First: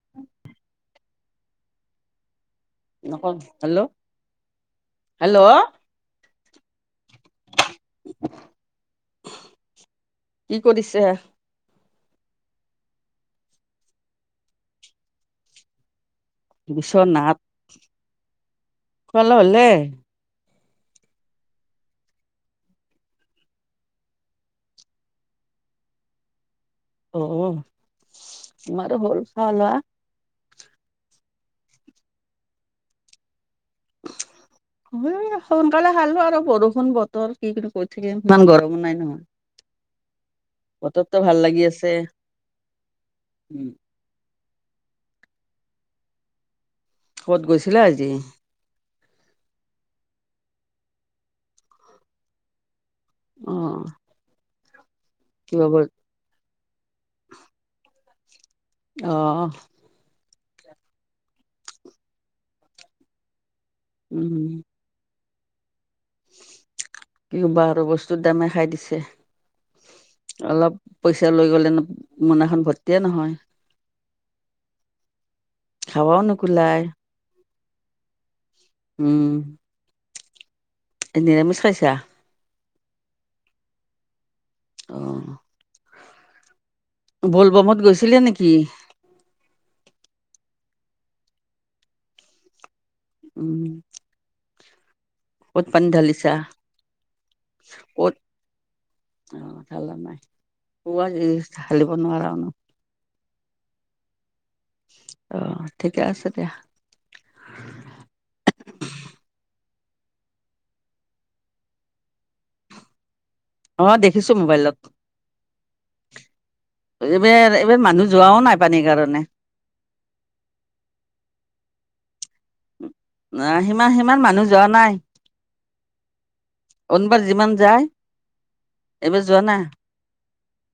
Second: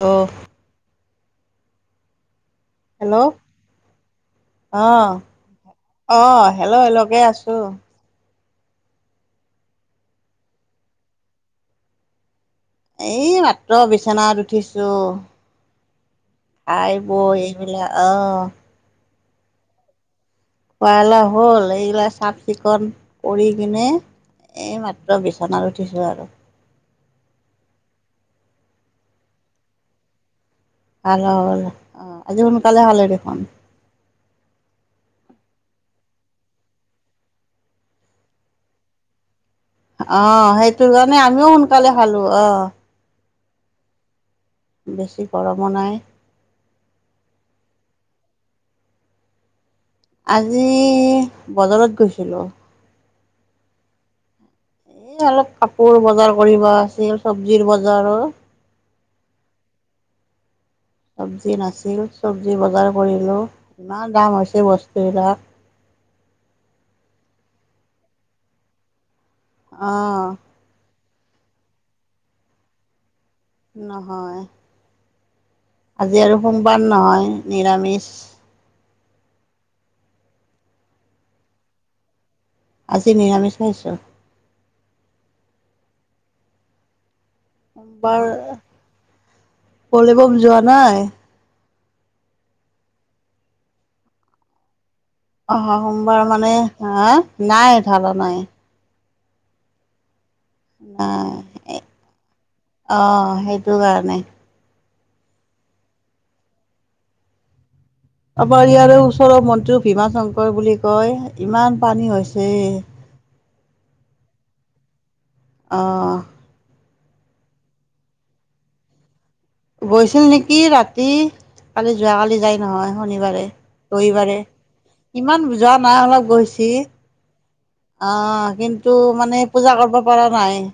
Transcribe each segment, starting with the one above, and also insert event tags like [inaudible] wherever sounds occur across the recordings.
অ hello নক hello অ hello অ হেল্ল' হেল্ল' কে আছো। কি কৰিছে? এই মাত্ৰ বিচনাত উঠিছোঁ। খাই বিচনাত বয় এই [unintelligible] অ [unintelligible] খোৱা লোৱা হ'ল। এইবিলাক চাফ চিকুণ কৰি কিনে এই মাত্ৰ বিচনাত উঠিছোঁ আৰু। অ। তোমাৰো হ'ল খোৱা লোৱা? ভাল হ'ল। অ আজি সোনকালে হ'লহে দেখোন [inaudible] উম সোনকালে খালো আৰু বৰষুণ বতৰ কিনো কৰি কৰি থাকিম ইমান গৰমো নাই ন? অ সেইটো কাৰণে ভাল আমিও লাগি আছে সোনকালে খালো। অ উম বেছি গৰমো নাই। ক'ৰবাত গৈছিলে আজি? আজি বজাৰত গৈছিলো। অ এ অলপ কিবা ব কাপোৰ বজাৰ কৰিব আছিল। চব্জিৰ বজাৰো অ চব্জি নাছিল চব্জি বজাৰ কৰিলো। ইমান দাম উম হৈছে বস্তুবিলাক। কি কবা আৰু বস্তুৰ দামে খাই দিছে। অ অলপ পইচা লৈ গ'লে মোনাখন ভৰ্তিয়ে নহয়। নহয় খাবাও আজি আৰু নোকোলাই সোমবাৰ নহয় নিৰামিষ। উম। এ নিৰামিষ খাইছা? আজি নিৰামিষ খাইছোঁ। অ [unintelligible] গৈছিলে সোমবাৰ। নেকি বলে বম যোৱা নাই? উম ক'ত অহ পানী সোমবাৰ ঢালিছা মানে, হে নাই ক'ত ঢালা নাই? নাই [unintelligible] অ সেইটো কাৰণে। অ ঠিকে আছে দিয়া। আমাৰ ইয়াৰে ওচৰৰ মন্দিৰ ভীমা শংকৰ বুলি কয় ইমান পানী হৈছে অ দেখিছো মোবাইলত অঁ এইবেৰ এইবাৰ মানুহ যোৱাও নাই পানীৰ কাৰণে গৈছিল নেকি ৰাতি কালি যোৱাকালি যাই নহয় শনিবাৰে অ' সিমান সিমান ৰবিবাৰে মানুহ যোৱা নাই ইমান যোৱা নাই অলপ গৈছে কি অনবাৰ যিমান যায় অ কিন্তু এইবাৰ মানে পূজা কৰিব পৰা নাই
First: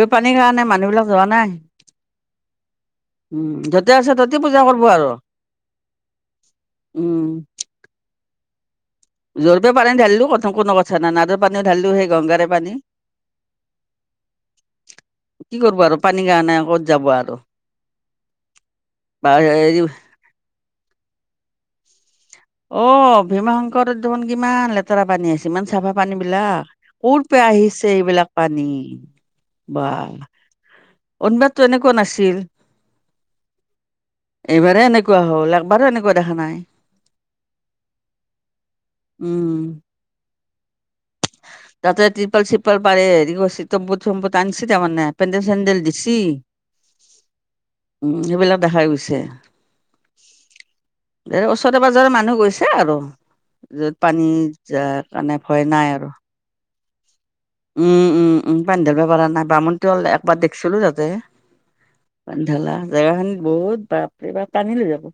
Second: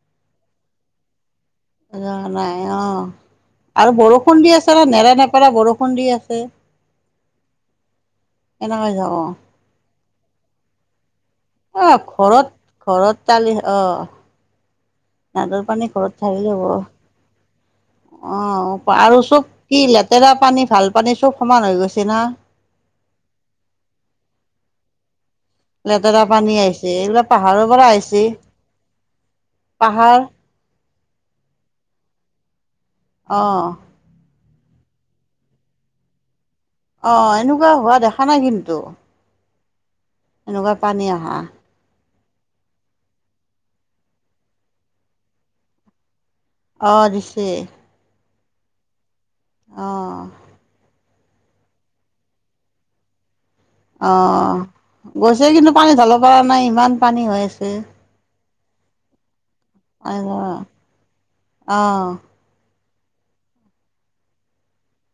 আৰু পানীৰ কাৰণে মানুহবিলাক যৱা নাই যোৱা নাই অ উম য'তে আৰু আছে ত'তে বৰষুণ দি পূজা আছে কৰিব ন আৰু নেৰা নেপেৰা বৰষুণ দি আছে উম এনেকে যাব জ্বৰপে পানী ধালিলো পথম কোন দকত ছানা নাদৰ পানীও অ ঢালিলো সেই ঘৰত গংগাৰে পানী ঘৰত তালি অ নাদৰ কি কৰব পানী আৰু ঘৰত পানীৰ ঢালি কাৰণে ল'ব ক'ত যাব আৰু অ আৰু বা চব হেৰি কি লেতেৰা পানী ভাল পানী চব সমান হৈ গৈছে না অ ভীমা শংকৰ ধন কিমান লে তেৰা পানী আইছে ইমান চাফা পানী লেতেৰা বিলাক আহিছে ক'ৰ এইবিলাক পৰা পাহাৰৰ আহিছে এইবিলাক পানী বাহ পাহাৰ অনবাতটো এনেকুৱা নাছিল অঁ এইবাৰে এনেকুৱা হ'ল একবাৰো এনেকুৱা দেখা নাই অ এনেকুৱা হোৱা দেখা নাই কিন্তু উম এনেকুৱা পানী অহা তাতে টিৰপাল চিলপাল পাৰে হেৰি কৰি তম্বুট চম্বুট আনিছে তাৰমানে পেণ্ডেল চেডেল দিছি অঁ দিছে উম সেইবিলাক দেখাই গৈছে অঁ এ ওচৰে পাজৰে মানুহ গৈছে আৰু যত অ পানী যা কাৰণে গৈছে ভয় কিন্তু পানী নাই আৰু ঢালিব পৰা নাই ইমান পানী হয়ছ উম উম উম পানী ধৰিবা পৰা নাই বামুণটো অল অ একবাৰ দেখছিলো তাতে ঢালা জেগা খিনিত বহুত বাপৰে বাপ টানী লৈ যাব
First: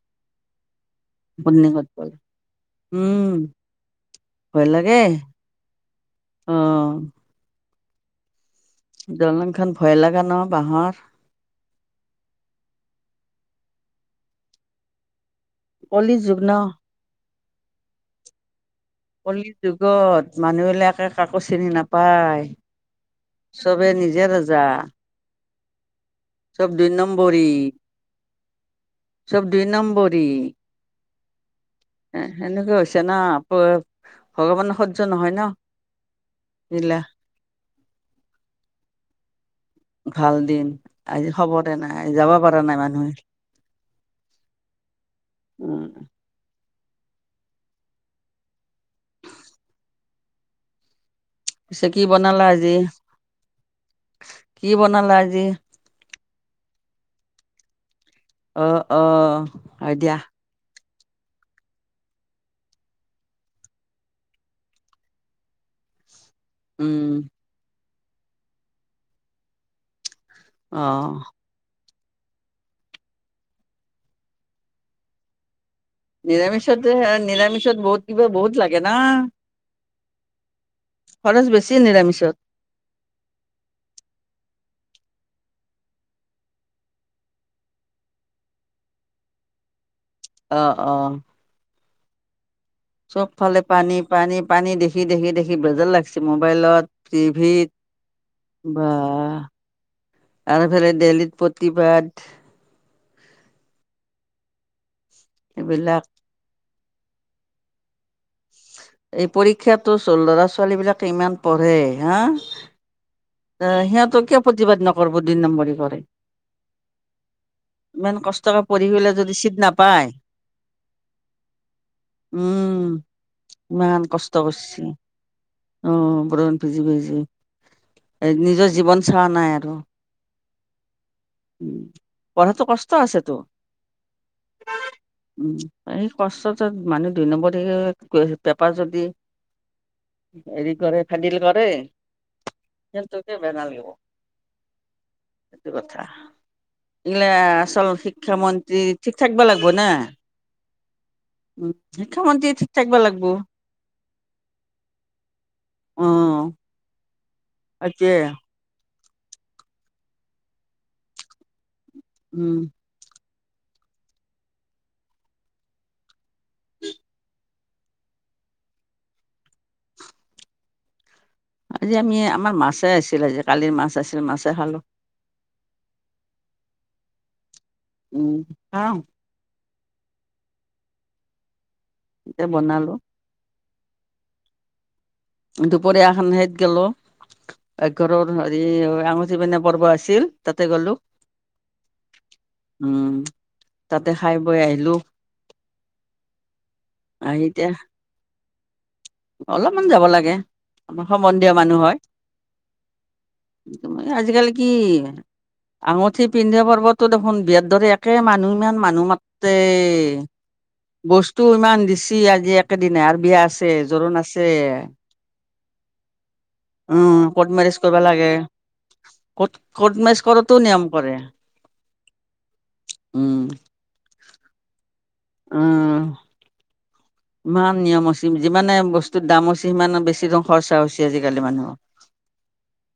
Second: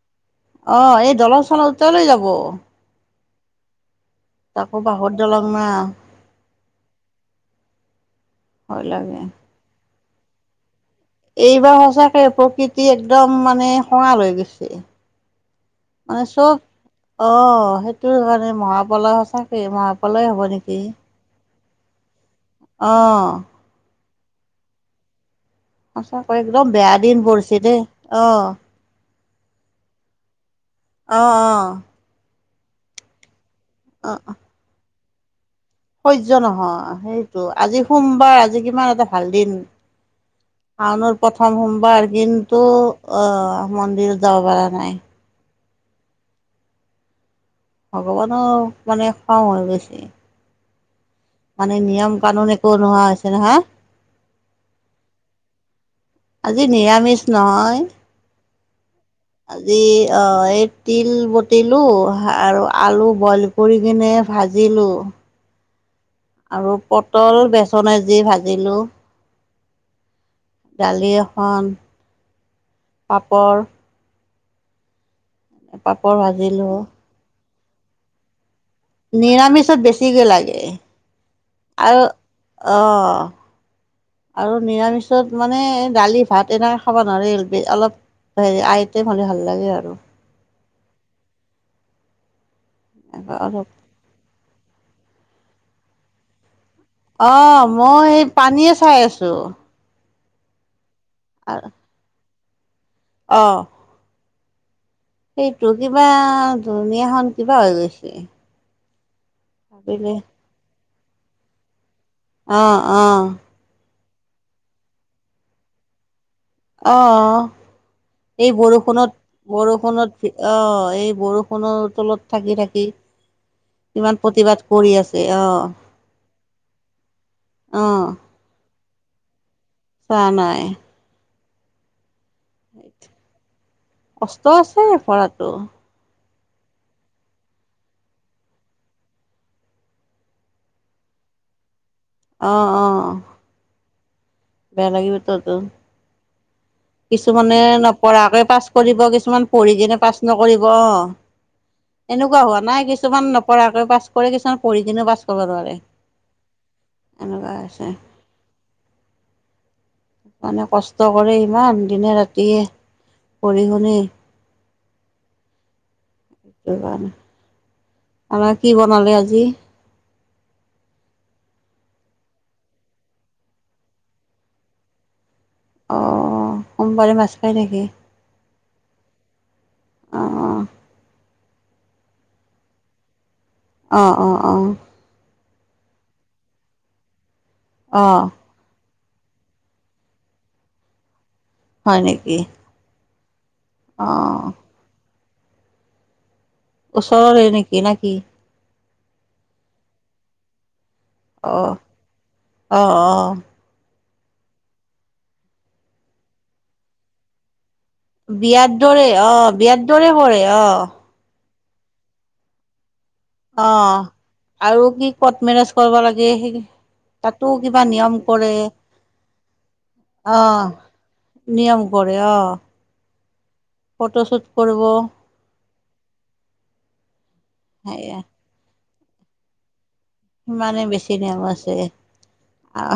অ এই দলং চলং পত্নীকত ওটায় লৈ গ'ল যাব উম ভয় তাকো লাগে বাঁহৰ দলং না অ ভয় লাগে দলং খন ভয় লগা ন বাঁহৰ এইবাৰ সঁচাকে প্ৰকৃতি একদম মানে খঙাল হৈ গৈছে কলি মানে যুগ ন চব অ সেইটোৰ কাৰণে মহা কলি যুগত মানুহ বিলাকে কাকো চিনি নাপায় অ চবে নিজে ৰজা সঁচাকৈ একদম চব দুই বেয়া দিন নম্বৰী পৰিছে দেই অ চব দুই নম্বৰি অঁ অঁ এ এনেকা হৈছে না আপ অ অ ভগৱানৰ সহ্য নহয় ন হয্য নহয় এইগিলা সেইটো, আজি সোমবাৰ আজি কিমান এটা ভাল দিন। ভাল দিন শাওনৰ আজি প্ৰথম খবৰে নাই সোমবাৰ, যাব পৰা কিন্তু নাই মানুহে অহ মন্দিৰ যাব পৰা নাই। উম' ভগৱানক মানে খং হৈ গৈছে। মানে পিছে কি নিয়ম বনালা কানুন আজি একো নোহোৱা হৈছে নহয়। কি বনালা আজি আজি নিৰামিষ অ অ নহয় আজি হয় দিয়া অ এই- তিল বতিলোঁ আৰু আলু বইল কৰি কিনে ভাজিলোঁ। আৰু উম পটল বেচনেদি ভাজিলোঁ। অ দালি এখন পাপৰ। পাপৰ- ভাজিলো নিৰামিষতে হে নিৰামিষত বহুত কিবা বহুত লাগে। না নিৰামিষত বেছিকে লাগে খৰচ বেছি আৰু নিৰামিষত অহ। আৰু নিৰামিষত মানে দালি ভাত এনেকে খাব নোৱৰি অলপ- হেৰি আইতেম হলে ভাল ভাল লাগে আৰু। অঁ অঁ' চবফালে অলপ পানী পানী পানী দেখি দেখি দেখি বেজাৰ লাগিছে মোবাইলত। অঁ' টিভিত মই সেই পানীয়ে বা চাই আছোঁ। আৰু ইফালে দেল্লীত প্ৰতিবাদ। অ' সেইটো এইবিলাক কিবা দুনীয়াখন কিবা হৈ গৈছে। এই পৰীক্ষাতো ভাবিলে চ ল'ৰা ছোৱালী বিলাকে ইমান পঢ়ে হাঁ। অঁ অঁ' এ সিহঁতক কিয় প্ৰতিবাদ নকৰৰিব দুই নম্বৰি কৰে। অঁ' ইমান এই কষ্টকে পঢ়ি পেলাই বৰষুণত যদি চিট নাপায় বৰষুণত অঁ এই বৰষুণৰ তলত- থাকি থাকি- উম ইমান কিমান কষ্ট প্ৰতিবাদ কৰি কৰিছে আছে অ' অঁ বৰণ ভিজি ভিজি- অঁ' এ নিজৰ জীৱন চোৱা নাই আৰু। চোৱা নাই। উম' পঢ়াটো কষ্ট আছেতো কষ্ট আছে পঢ়াটো উম'। এই কষ্টটোত মানুহ দুই নম্বৰি হয় পেপাৰ যদি- এৰি কৰে ফেনডিল কৰে। অঁ অঁ' তে তু কে বেয়া নালগিব। বেয়া লাগিব ত ত। আহ' কিছুমানে নপঢ়াকে পাছ কৰিব ঠিক থাকিব কিছুমান লাগিব পঢ়ি না। কিনে পাছ নকৰিব। উম। এনকুৱা শিক্ষামন্ত্ৰী হোৱা ঠিক নাই থাকিব লাগিব। কিছুমান নপঢ়ৰাকে পাছ কৰে কিছুমান পঢ়ি কিনেও পাছ কৰিব নোৱাৰে। অঁ' এনকাই। এইটোৱে। মানে কষ্ট কৰে ইমান দিনে উম, ৰাতিয়ে। পঢি শুনি, সেটো কাৰণে। কলা কি বনালে আজি। আজি আমি আমাৰ মাছে আছিল আজি কালিৰ মাছ আছিল মাছে খালোঁ। অ সোমবাৰে মাছ খায় নেকি। উম‌ খাওঁ। অ অ এ বনালো। অ অ অ দুপৰীয়াখনান সত গলো অ একঘৰৰ [inaudible] হেৰি আঙুঠি পিন্ধোৱা পৰ্ব আছিল তাতে গলো। হয় নেকি। উম অ তাতে খায় বৈ আহিলোঁ। ওচৰৰ আহি হয় এতিয়া নেকি না কি। অলপমান যাব লাগে আমাৰ সম্বন্ধীয় অ মানুহ হয়। অ অ আজিকালি কি আঙুঠি পিন্ধোৱা পৰ্বতটো দেখোন বিয়াত দৰে একে মানুহ বিয়াৰ ইমান মানুহ দৰে অ মাতে। বিয়াৰ দৰে কৰে অ বস্তুও ইমান দিছি আজি একেদিনাই আৰু বিয়া অ আছে, জোৰোণ আছে। আৰু কি কৰ্ট মেৰেজ হৈ গ'ল আজি উম কৰ্ট তাতো মেৰেজ কিবা কৰিব নিয়ম লাগে কৰে। কৰ্ট কৰ্ট মেৰেজ কৰোতো নিয়ম কৰে অহ নিয়ম কৰে অহ। উম ফটোশোট কৰিব। উম। ইমান নিয়ম সেয়া হৈছে যিমানে বস্তুত দাম হৈছে সিমান বেছি ধৰ খৰচা সিমানে হৈছে বেছি নিয়ম আজিকালি মানুহৰ। আছে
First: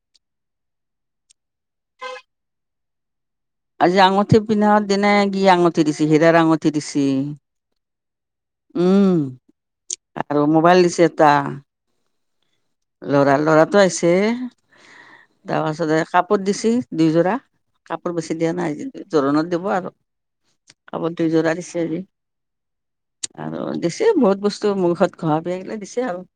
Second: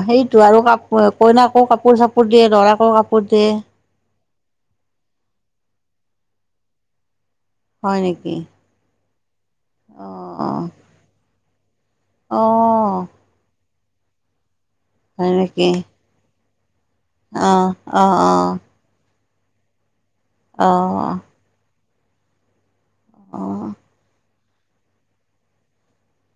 সেইটো আৰু কাপোৰ কইনাকো কাপোৰ চাপোৰ দিয়ে দৰাকো কাপোৰ দিয়ে। আজি আঙঠি পিন্ধা দিনাই কি আঙঠি দিছে সিৰা আঙঠি দিছে। হয় নেকি। উম অ আৰু অ মোবাইল দিছে এটা। অ লৰা ল'ৰাটো আহিছে হয় নেকি তাৰপাছতে কাপোৰ দিছিল। দুইযোৰা অ অ অ কাপোৰ বেছি দিয়া নাই আজি। জোৰোণত দিব আৰু, অ অ কাপোৰ দুই জোৰা দিছে আজি। আৰু দিছে বহুত বস্তু মূখত ঘহা বিলাক দিছে আৰু।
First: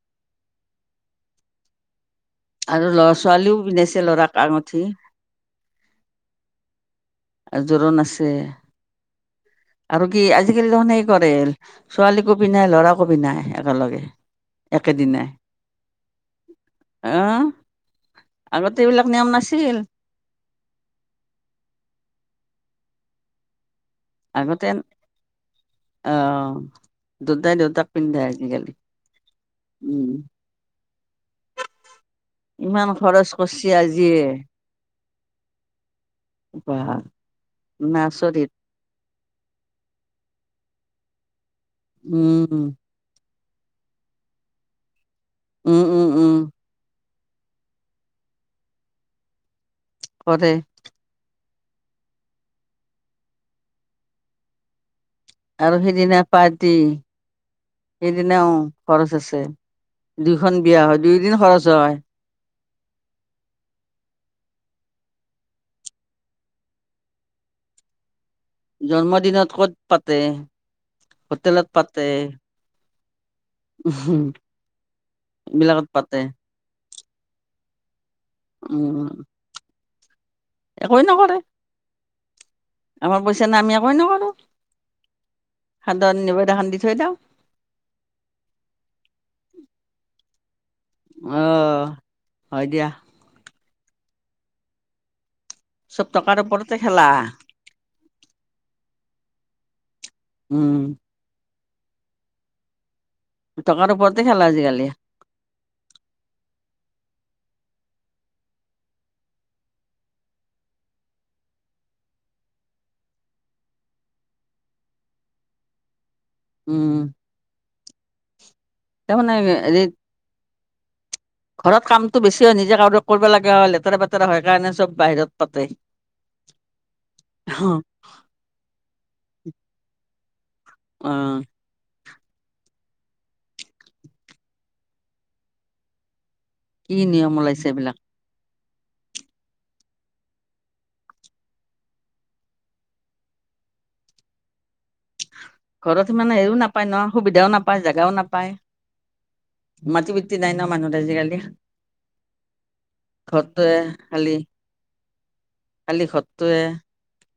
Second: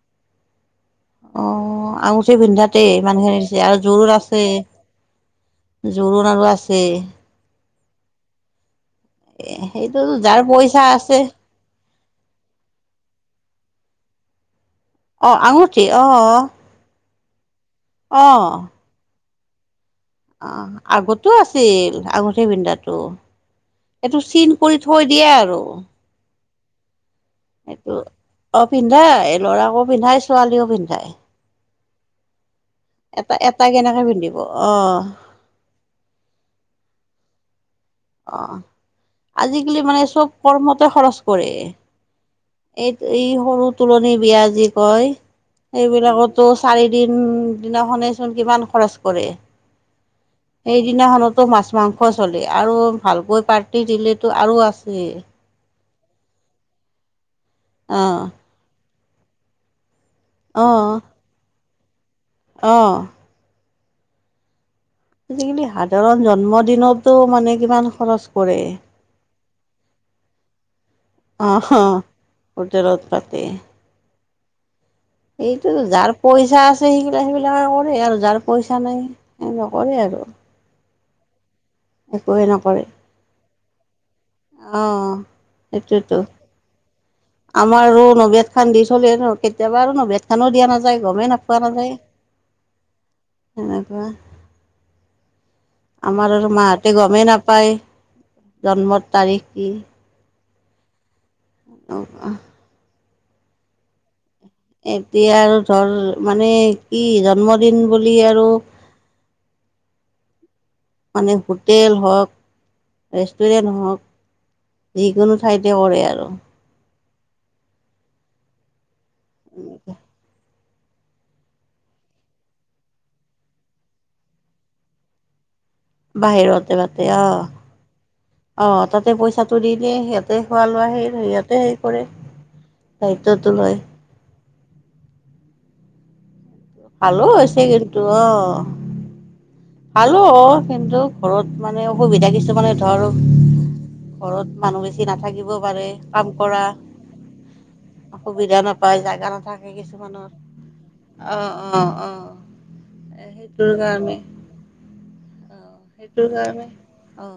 অ আৰু আঙুঠি পিন্ধাতে আৰু ল'ৰা ইমানখিনি ছোৱালীও দিছে আৰু পিন্ধাইছে জোৰণ ল'ৰাক আছে, আঙুঠি জোৰণ আৰু আছে। আৰু জোৰোণ আছে সেইটো আৰু কি যাৰ আজিকালি পইচা দেখোন সেই আছে কৰে। ছোৱালীকো পিন্ধাই ল'ৰাকো পিন্ধাই একেলগে একেদিনে। অ আঙুঠি অহ। অ অ সেইবিলাক নিয়ম নাছিল। অ আগতেও আছিল আঙুঠি পিন্ধোৱাটো। এইটো চিন কৰি থৈ দিয়ে আৰু। অ দুটাই দুয়োটাক এইটো পিন্ধাই অ আজিকালি পিন্ধাই ল'ৰাকো উম। পিন্ধাই ছোৱালীও পিন্ধায়। ইমান খৰচ এটা কৰছে কেনেকে আজিয়ে। পিন্ধিব অ বা। অ আজিকালি মানে চব কৰ্মতে খৰচ কৰে। উম উম। এই এই সৰু তুলনি বিয়া যি কয় উম উম উম এইবিলাকতো চাৰি দিন উম দিনাখনে চোন কিমান খৰচ কৰে। কৰে। সেইদিনাখনতো মাছ-মাংস চলে আৰু ভালকৈ পাৰ্টি দিলেটো আৰু আছে আৰু সিদিনা পাৰ্টি অ সেইদিনাও খৰচ আছে। দুইখন বিয়া অ হয় দুয়দিন খৰচ হয়। অ। আজিকালি সাধাৰণ জন্ম দিনতো মানে কিমান খৰচ কৰে। জন্মদিনত ক'ত পাতে? হোটেলত অহ, পাতে হোটেলত পাতে। উম হুম এইটো যাৰ পইচা আছে সেইবিলাক সেইবিলাকে কৰে আৰু যাৰ পইচা নাই নকৰে আৰু। একোৱ নকৰে, একোৱে নকৰে আমাৰ পইচা নাই আমি একোৱেই নকৰো। অ'। [unintelligible] সানদি থৈ দাওঁ। আমাৰ আৰু নবেদ খান দি চলে ন কেতিয়াবা আৰু নবেদ খানো দিয়া নাযায় গমে নোাপোৱা আহ নাযায়। হয় দিয়া। সেনেকোৱা। চব আমাৰ টকাৰ আৰু ওপৰতে মাহঁতে খেলা গমেই নাপায় জন্মৰ তাৰিখ কি। উম। [unintelligible] টকাৰ ওপৰতে খেল আজিকালি এতিয়া আৰু ধৰ মানে কি জন্মদিন বুলি আৰু মানে হোটেল হওক, ৰেষ্টুৰেণ্ট হওক, যিকোনো ঠাইতে কৰে আৰু। উম তাৰমানে এৰিত ঘৰত কামতটো বেছি হয়, নিজে কাৰোবাক কৰিব লগা হয় লেতেৰা-পেতেৰা হয় কাৰণে চব বাহিৰত পাতে। বাহিৰতে পাতে অ, অ তাতে পইচাটো দিলে সিহ তাতে খোৱা-লোৱা সেই অ সিহঁতে হেই কৰে দায়িত্বটো লয়। কি ভালো নিয়ম হৈছে ওলাইছে এইবিলাক কিন্তু অ। ভালো অ কিন্তু ঘৰত মানে অসুবিধা কিছুমানে ধৰ ঘৰত মানুহ বেছি নাথাকিব পাৰে ঘৰত সিমান কাম হেৰিও কৰা, নাপায় ন সুবিধাও নাপায় জেগাও নাপায় অসুবিধা নাপ পায়, জাগা নাথাকে মাটি কিছুমানৰ বৃত্তি নাই ন মানুহৰ আজিকালি অ অ অ অ এ সেইটোৰ ঘৰটোৱে কাৰণে [inaudible] সেইটো কাৰণে অ।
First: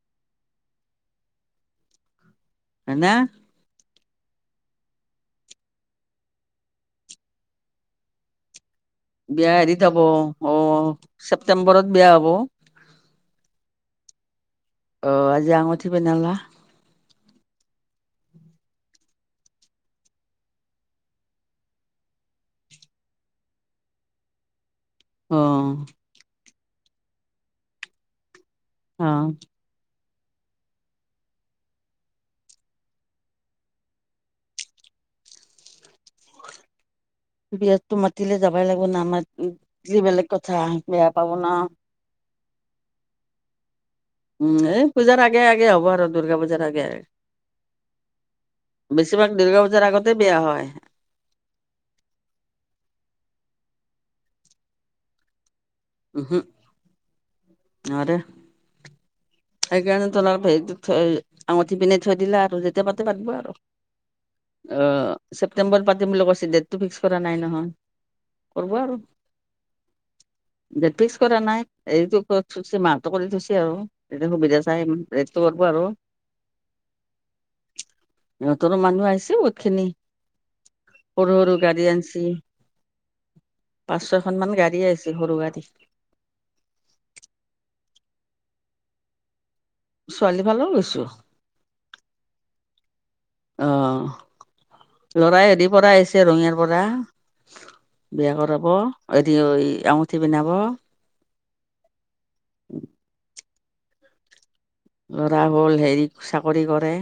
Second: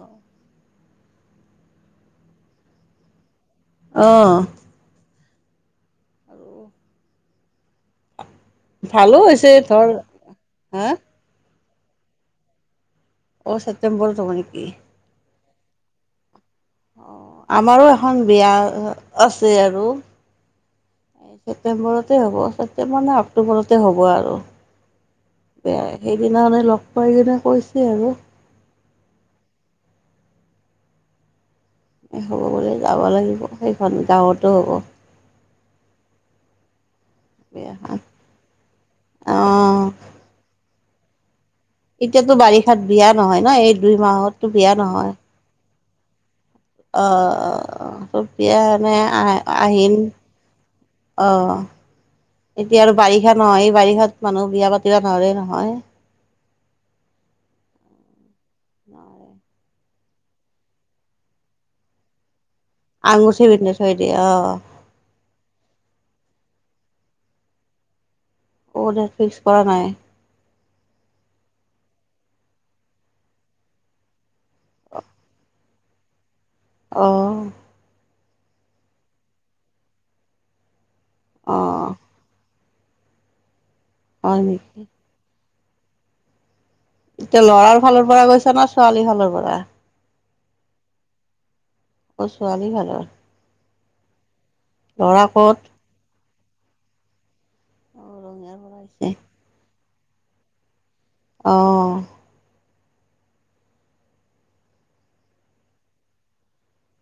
হয়না? অ। আৰু ভালো বিয়া হৈছে হেৰি ধৰ হ'ব অ হা ছেপ্তেম্বৰত বিয়া হ'ব। অ ছেপ্টেম্বৰত হ'ব নকি? অ আজি যে আঙঠি পিন্ধালা অ আমাৰো এখন বিয়া অ আছে আৰু। ছেপ্টেম্বৰতে হ'ব ছেপটেম্বৰ নে অক্টোবৰতে হ'ব আৰু। অ তে সেইদিনা মানে লগ পাই কিনে কৈছে আৰু। অ'। হ'ব বুলি যাব লাগিব সেইখন গাঁৱতো হ'ব। বিয়াতো বিয়াখন মাতিলে যাবই লাগিব অ নামাতিলে বেলেগ কথা বেয়া পাব ন। এতিয়াতো বাৰিষাত বিয়া নহয় ন এই দুই মাহত। উম, এই পূজাৰ আগে আগে হ'ব আৰু দুৰ্গা পূজা। অহ অহ বিয়া এনে বেছিভাগ দুৰ্গা পূজাৰ আহ-আহিন আগতে বেয়া হয় অ', এতিয়া আৰু বাৰিষা নহয় বাৰিষাত মানুহ বিয়া পাতিব নোৱাৰে নহয়। উহো। নোৱাৰে। নোৱাৰে। সেইকাৰণে তোমাৰ হেৰি থৈ আঙুঠি পিন্ধাই থৈ দিলে আৰু। যেতিয়া পাতে পাতিব আঙুঠি আৰু পিন্ধাই থৈ দিয়ে অ'। অ', ছেপ্টেম্বৰত পাতিম বুলি কৈছে ডেটটো ফিক্স কৰা নাই নহয়। কৰিব অ', আৰু ডেট ফিক্স কৰা নাই। ডেট ফিক্স কৰা নাই এইটো কৈ থৈছে মাহ কৰি থৈছে আৰু। এতিয়া সুবিধা চাই ডেতটো কৰিব আৰু। অ'। সিহঁতৰো মানুহ আহিছে বহুতখিনি সৰু সৰু গাড়ী অ', আনিছি। পাঁচ ছয়খন হয় মান গাড়ী নেকি আহিছে সৰু গাড়ী। এতিয়া ল'ৰাৰ ফালৰ পৰা গৈছা নে ছোৱালীৰ ফালৰ পৰা? ছোৱালী ফালৰো গৈছি। অ', ছোৱালী ফালৰ। আহ ল'ৰা ল'ৰাই ক'ত হেৰি পৰা আহিছে ৰঙিয়াৰ পৰা। অ', বিয়া ৰঙিয়াৰ কৰাব পৰা আহিছে এৰি ঐ আঙুঠি পিন্ধাব। অ'। ল'ৰা হ'ল হেৰি চাকৰি কৰে।